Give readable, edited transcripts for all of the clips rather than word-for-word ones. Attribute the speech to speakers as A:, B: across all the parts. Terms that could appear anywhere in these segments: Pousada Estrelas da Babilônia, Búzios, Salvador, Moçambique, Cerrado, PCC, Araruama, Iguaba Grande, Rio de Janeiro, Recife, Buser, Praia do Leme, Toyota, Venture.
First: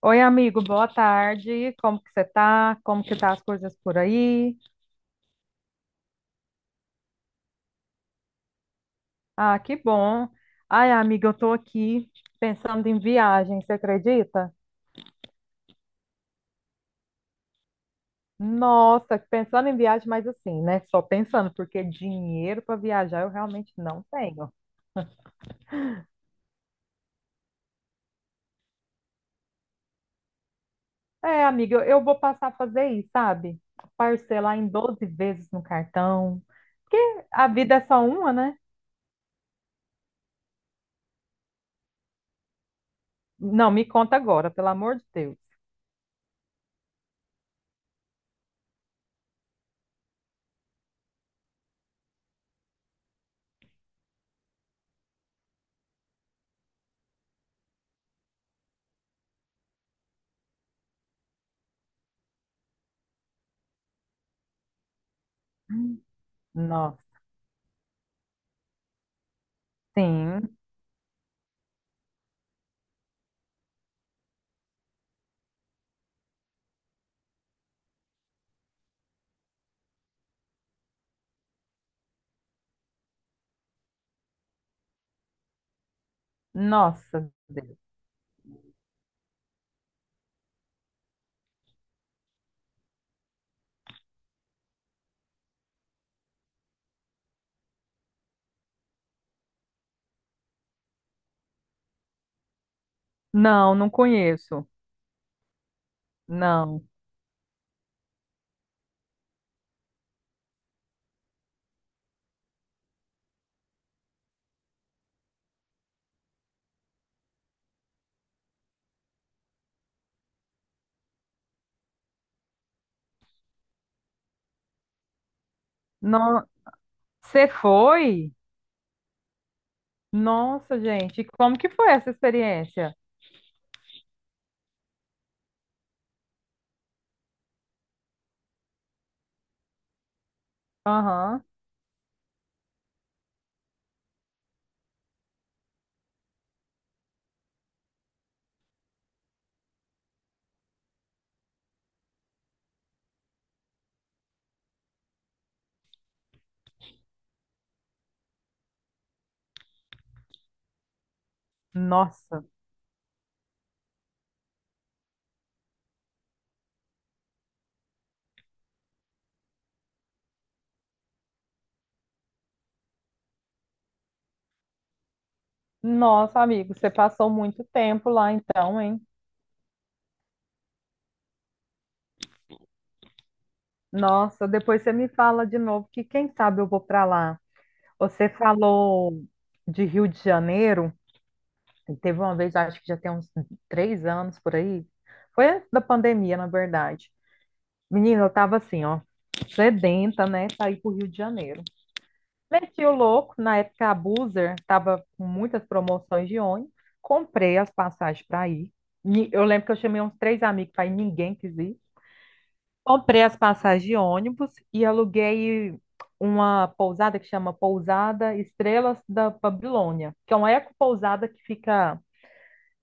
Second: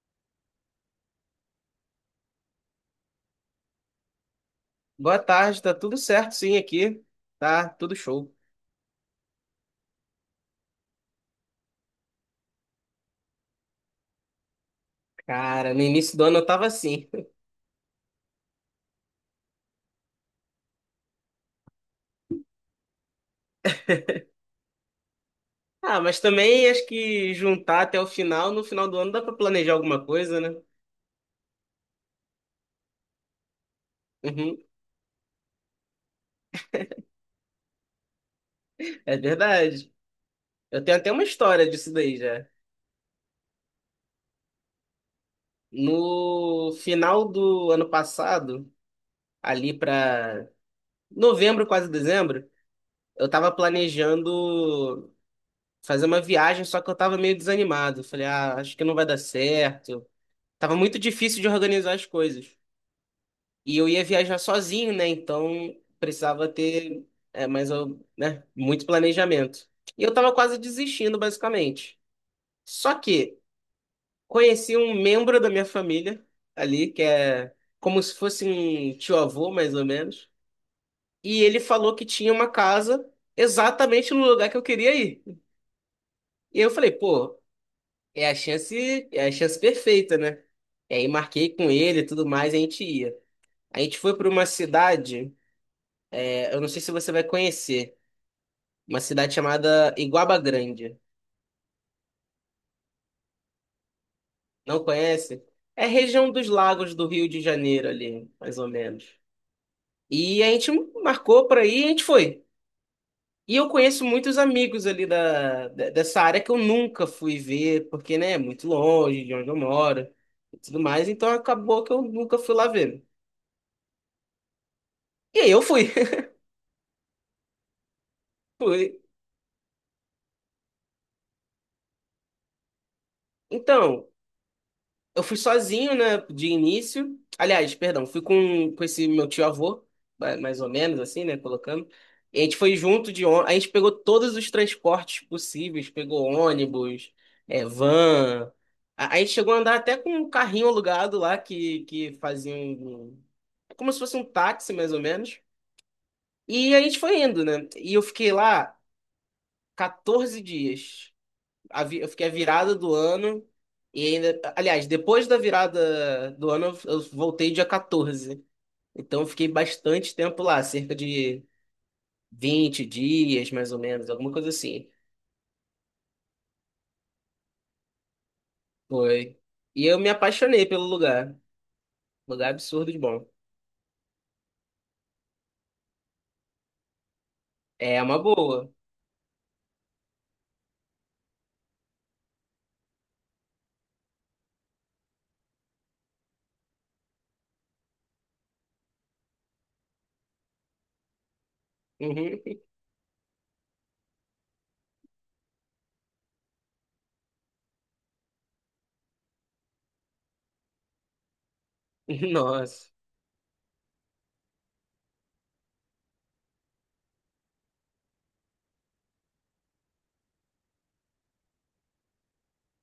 A: Oi, amigo, boa tarde. Como que você tá? Como que tá as coisas por aí?
B: Boa tarde, tá tudo certo sim aqui. Tá tudo show.
A: Ah, que bom. Ai, amiga, eu tô aqui pensando em viagem, você acredita?
B: Cara, no início do ano eu tava assim.
A: Nossa, pensando em viagem, mas assim, né? Só pensando, porque dinheiro para viajar eu realmente não tenho.
B: Ah, mas também acho que juntar até o final, no final do ano dá pra planejar alguma coisa, né?
A: É, amiga, eu vou passar a fazer isso, sabe? Parcelar
B: Uhum,
A: em 12 vezes no cartão. Porque a vida é só uma, né?
B: é verdade. Eu tenho até uma história disso daí já.
A: Não, me conta agora, pelo amor de Deus.
B: No final do ano passado, ali pra novembro, quase dezembro, eu tava planejando fazer uma viagem, só que eu tava meio desanimado. Falei, ah, acho que não vai dar certo. Tava muito difícil de organizar as coisas. E eu ia viajar sozinho, né? Então precisava ter
A: Nossa,
B: né? Muito planejamento. E eu tava
A: sim.
B: quase desistindo, basicamente. Só que conheci um membro da minha família ali, que é como se fosse um tio-avô, mais ou menos. E ele falou que tinha uma casa exatamente no lugar que eu queria ir. E eu falei,
A: Nossa.
B: pô, é a chance perfeita, né? E aí marquei com ele e tudo mais, e a gente ia. A gente foi para uma cidade, é, eu não sei se você vai conhecer. Uma cidade chamada Iguaba Grande.
A: Não, não conheço.
B: Não conhece? É região dos
A: Não.
B: lagos do Rio de Janeiro ali, mais ou menos. E a gente marcou para ir e a gente foi. E eu conheço muitos amigos ali dessa área que eu nunca fui ver, porque, né, é muito longe de onde eu moro e tudo mais, então acabou que eu nunca fui lá ver. E aí eu fui.
A: Não, você foi?
B: Fui.
A: Nossa, gente, como que foi essa experiência?
B: Então, eu fui sozinho, né, de início. Aliás, perdão, fui com esse meu tio-avô, mais ou menos assim, né,
A: Aham.
B: colocando. E a gente foi junto de ônibus, a gente pegou todos os transportes possíveis, pegou ônibus, é, van. A gente chegou a andar até com um carrinho alugado lá que fazia um, como se fosse um táxi, mais ou menos. E a gente foi indo, né? E eu fiquei lá 14 dias eu fiquei a
A: Nossa.
B: virada do ano e ainda, aliás, depois da virada do ano eu voltei dia 14. Então eu fiquei bastante tempo lá, cerca de 20 dias mais ou menos, alguma coisa assim.
A: Nossa, amigo, você passou muito tempo lá então, hein?
B: Foi. E eu me apaixonei pelo lugar. Lugar absurdo de bom.
A: Nossa, depois você me fala de novo que quem sabe eu vou para lá.
B: É uma
A: Você
B: boa.
A: falou de Rio de Janeiro, e teve uma vez, acho que já tem uns 3 anos por aí. Foi antes da pandemia, na verdade. Menina, eu tava assim, ó, sedenta, né, sair pro Rio de Janeiro.
B: Uhum.
A: Meti o louco, na época a Buser estava com muitas promoções de ônibus, comprei as passagens para ir. Eu lembro que eu chamei uns três amigos para ir, ninguém quis ir.
B: Nossa.
A: Comprei as passagens de ônibus e aluguei uma pousada que chama Pousada Estrelas da Babilônia, que é uma ecopousada que fica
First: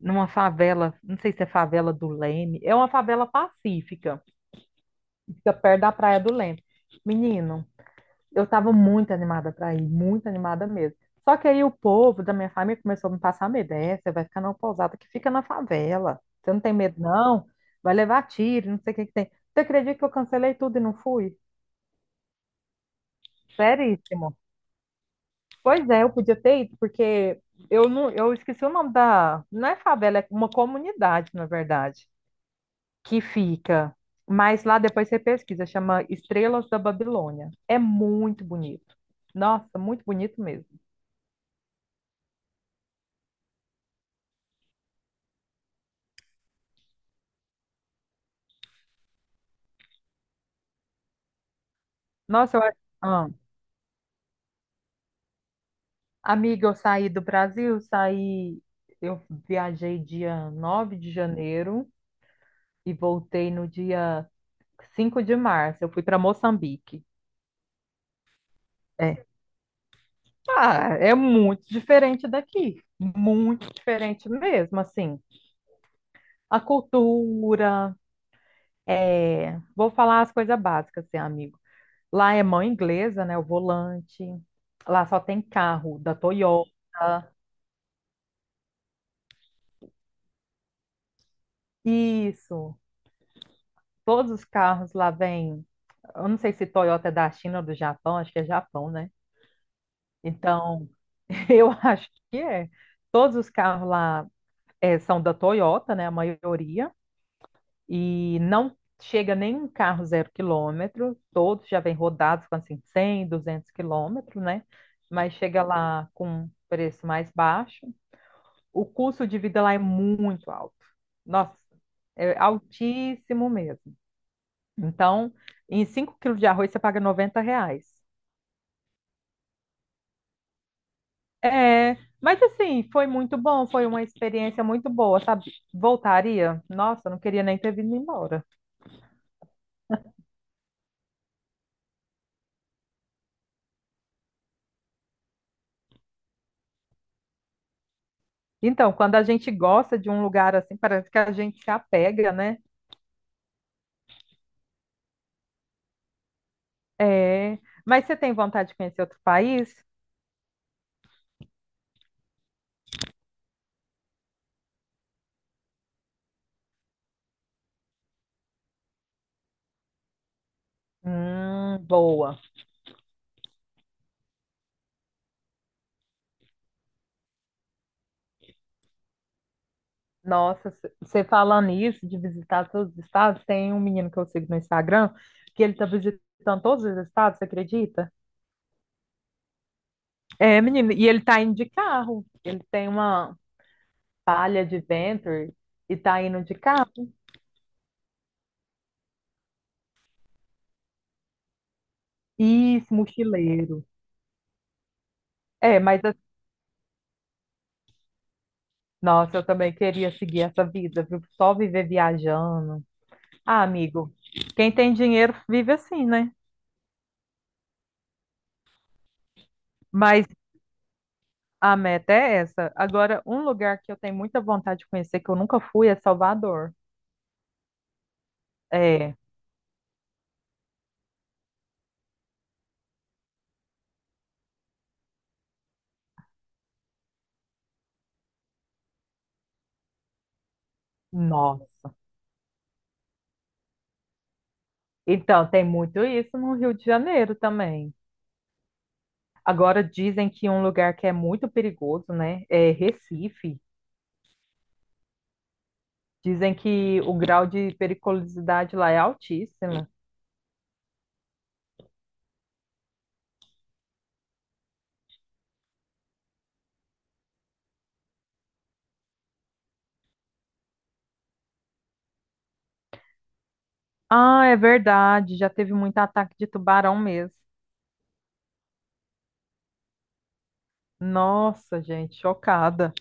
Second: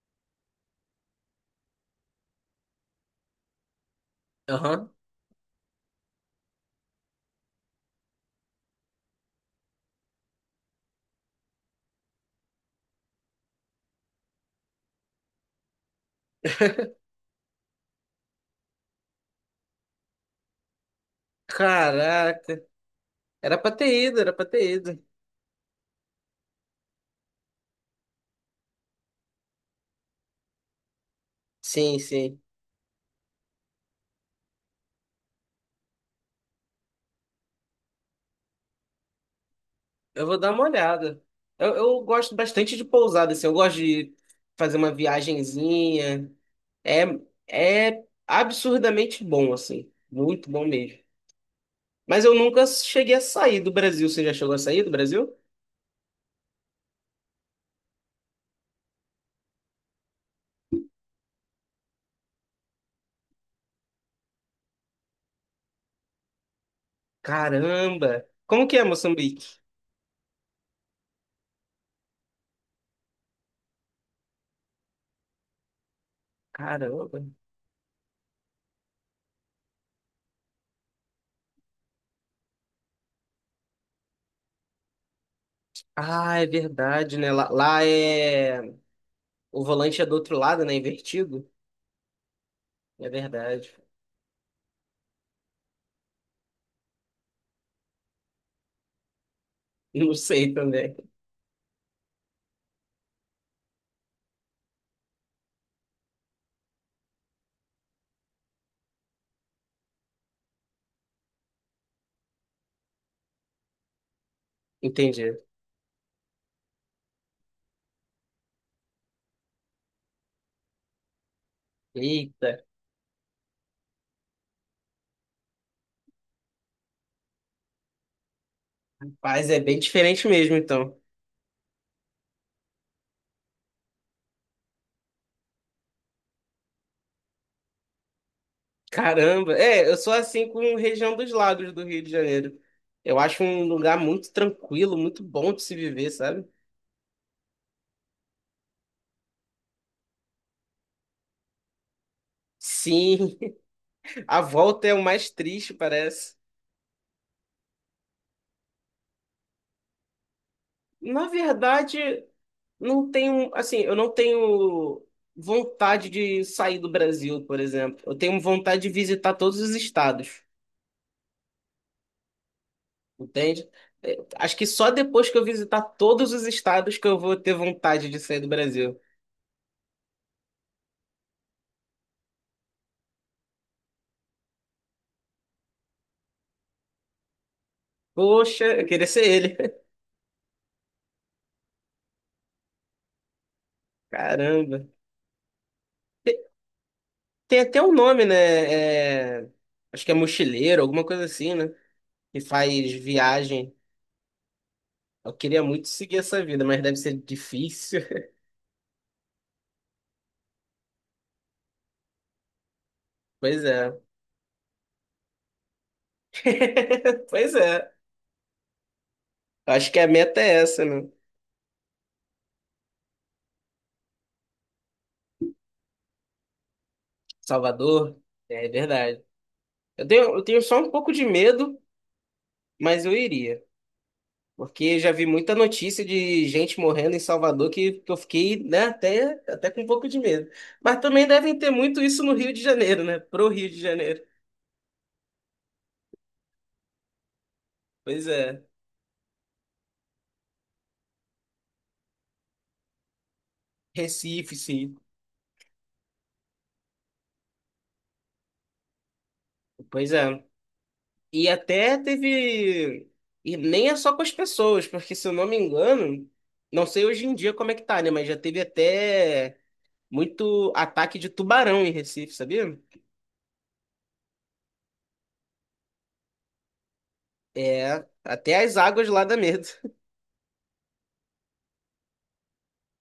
A: numa favela, não sei se é favela do Leme, é uma favela pacífica,
B: Aham.
A: que fica perto da Praia do Leme. Menino, eu estava muito animada para ir, muito animada mesmo. Só que aí o povo da minha família começou a me passar medo. É, você vai ficar numa pousada que fica na favela. Você não tem medo, não? Vai levar tiro, não sei o que que tem. Você acredita que eu cancelei tudo e não fui?
B: Caraca. Era pra ter ido, era
A: Seríssimo.
B: pra ter ido.
A: Pois é, eu podia ter ido, porque eu não, eu esqueci o nome da. Não é favela, é uma comunidade, na
B: Sim,
A: verdade,
B: sim.
A: que fica. Mas lá depois você pesquisa, chama Estrelas da Babilônia. É muito bonito. Nossa, muito
B: Eu vou
A: bonito
B: dar uma
A: mesmo.
B: olhada. Eu gosto bastante de pousada, assim. Eu gosto de fazer uma viagenzinha. É, é absurdamente bom, assim. Muito bom mesmo. Mas eu
A: Nossa, eu
B: nunca
A: acho.
B: cheguei a sair do Brasil. Você já chegou a sair do Brasil?
A: Amiga, eu saí do Brasil, saí, eu viajei dia 9 de janeiro e voltei no dia 5 de março. Eu fui para Moçambique.
B: Caramba! Como que é
A: É.
B: Moçambique?
A: Ah, é muito diferente daqui, muito diferente mesmo, assim. A
B: Caramba!
A: cultura, é, vou falar as coisas básicas, assim, amigo. Lá é mão inglesa, né, o volante. Lá só tem carro da
B: Ah, é
A: Toyota.
B: verdade, né? Lá, lá é... O volante é do outro lado, né? Invertido.
A: Isso.
B: É verdade.
A: Todos os carros lá vêm. Eu não sei se Toyota é da China ou do Japão, acho que é Japão, né?
B: Não sei
A: Então,
B: também.
A: eu acho que é. Todos os carros lá são da Toyota, né? A maioria. E não chega nenhum carro zero quilômetro. Todos já vêm rodados com assim 100, 200 quilômetros, né? Mas
B: Entendi.
A: chega lá com preço mais baixo. O custo de vida lá é muito alto. Nossa, é
B: Eita.
A: altíssimo mesmo. Então, em 5 quilos de arroz você paga R$ 90.
B: Mas é bem diferente mesmo, então.
A: É, mas assim, foi muito bom, foi uma experiência muito boa, sabe? Voltaria? Nossa, não queria nem ter vindo embora.
B: Caramba, é, eu sou assim com região dos lagos do Rio de Janeiro. Eu acho um lugar muito tranquilo, muito bom de se viver, sabe?
A: Então, quando a gente gosta de um lugar assim, parece que a gente se apega, né?
B: Sim, a volta é o mais triste, parece.
A: É, mas você tem vontade de conhecer outro país?
B: Na verdade, não tenho, assim, eu não tenho vontade de sair do Brasil, por exemplo. Eu tenho vontade de visitar todos os estados,
A: Boa.
B: entende? É, acho que só depois que eu visitar todos os estados que eu vou ter vontade de sair do Brasil.
A: Nossa, você falando isso, de visitar todos os estados, tem um menino que eu sigo no Instagram, que ele tá visitando todos os estados, você acredita?
B: Poxa, eu queria ser ele.
A: É, menino, e ele tá indo de carro. Ele tem uma palha de
B: Caramba.
A: Venture e tá indo de carro.
B: Tem até um nome, né? É, acho que é mochileiro, alguma coisa assim, né? Que
A: Isso,
B: faz viagem.
A: mochileiro.
B: Eu queria
A: É,
B: muito
A: mas
B: seguir essa vida, mas deve ser difícil.
A: nossa, eu também queria seguir essa vida, viu? Só viver viajando. Ah,
B: Pois é.
A: amigo, quem tem dinheiro vive assim, né?
B: Pois é. Acho que a
A: Mas
B: meta é essa, né?
A: a meta é essa. Agora, um lugar que eu tenho muita vontade de conhecer, que eu nunca fui, é Salvador.
B: Salvador, é
A: É,
B: verdade. Eu tenho só um pouco de medo, mas eu iria. Porque já vi muita notícia de gente morrendo em Salvador que eu fiquei, né, até, até com um pouco de medo. Mas também devem ter
A: nossa.
B: muito isso no Rio de Janeiro, né? Pro Rio de Janeiro.
A: Então, tem muito isso no Rio de Janeiro também.
B: Pois é.
A: Agora dizem que um lugar que é muito perigoso, né, é Recife.
B: Recife, sim.
A: Dizem que o grau de periculosidade lá é altíssimo.
B: Pois é. E até teve. E nem é só com as pessoas, porque se eu não me engano, não sei hoje em dia como é que tá, né? Mas já teve até muito ataque de tubarão em Recife, sabia?
A: Ah, é verdade, já teve muito ataque de tubarão mesmo.
B: É, até as águas lá dá medo.
A: Nossa, gente, chocada.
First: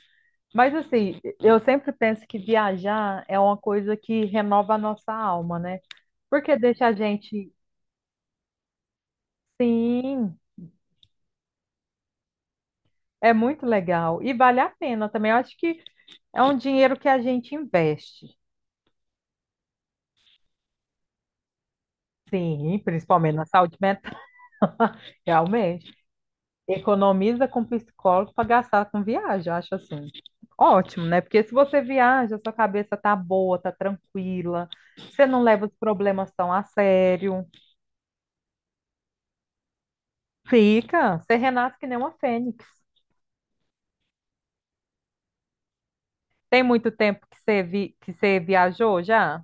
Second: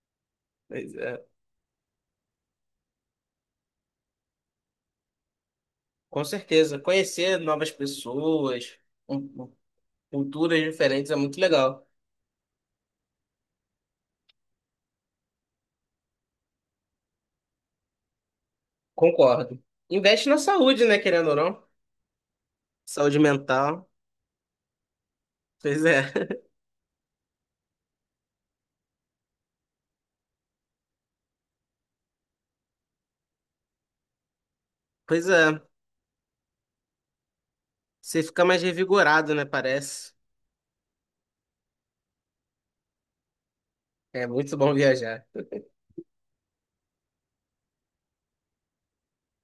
A: Mas
B: Mas,
A: assim,
B: é,
A: eu sempre penso que viajar é uma coisa que renova a nossa alma, né?
B: com
A: Porque
B: certeza.
A: deixa a
B: Conhecer
A: gente,
B: novas pessoas, um- um-
A: sim,
B: culturas diferentes é muito legal.
A: é muito legal e vale a pena também. Eu acho que é um dinheiro que a gente investe.
B: Concordo. Investe na saúde, né, querendo ou não?
A: Sim,
B: Saúde
A: principalmente na saúde
B: mental.
A: mental.
B: Pois
A: Realmente.
B: é.
A: Economiza com psicólogo para gastar com viagem, eu acho assim. Ótimo, né? Porque se você viaja, sua cabeça tá boa, tá tranquila, você
B: Pois
A: não
B: é.
A: leva os problemas tão a sério.
B: Você fica mais revigorado, né? Parece.
A: Fica, você renasce que nem uma fênix.
B: É muito bom viajar.
A: Tem muito tempo que você que você viajou já?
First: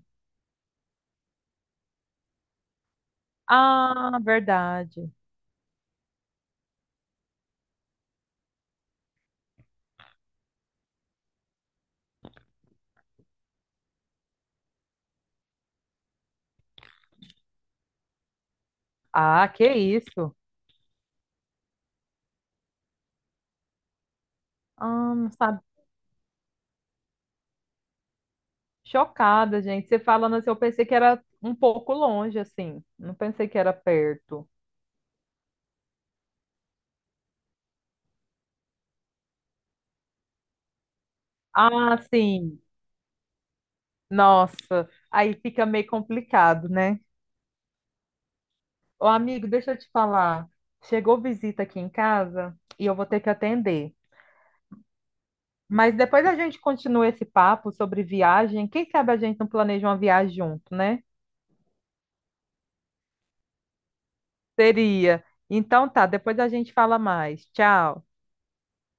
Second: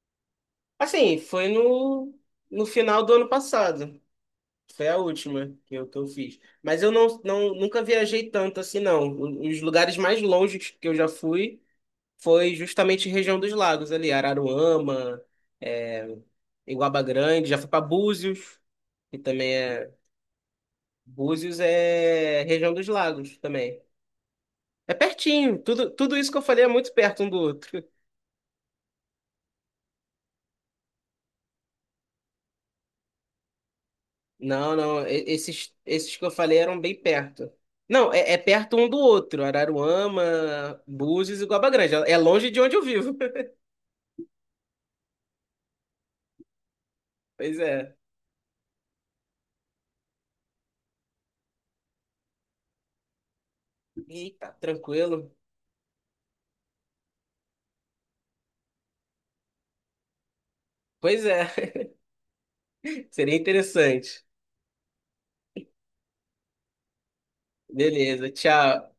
B: Assim, foi no final do ano passado.
A: Ah,
B: Foi a
A: verdade.
B: última que eu fiz. Mas eu nunca viajei tanto assim, não. Os lugares mais longe que eu já fui foi justamente região dos lagos ali, Araruama, é, Iguaba Grande. Já fui para Búzios, que
A: Ah,
B: também
A: que
B: é.
A: isso?
B: Búzios é região dos lagos também. É
A: Ah, não
B: pertinho.
A: sabe?
B: Tudo isso que eu falei é muito perto um do outro.
A: Chocada, gente. Você falando assim, eu pensei que era um pouco longe, assim. Não pensei que era perto.
B: Não, não. Esses, esses que eu falei eram bem perto. Não, é, é perto um do outro. Araruama, Búzios e Guaba Grande.
A: Ah,
B: É longe de
A: sim.
B: onde eu vivo.
A: Nossa, aí fica meio complicado, né?
B: Pois é.
A: Ô, amigo, deixa eu te falar. Chegou visita aqui em casa e eu vou ter que atender.
B: Eita, tranquilo.
A: Mas depois a gente continua esse papo sobre viagem. Quem sabe a gente não planeja uma viagem junto, né?
B: Pois é. Seria interessante.
A: Seria. Então tá, depois a gente fala mais. Tchau.
B: Beleza, tchau.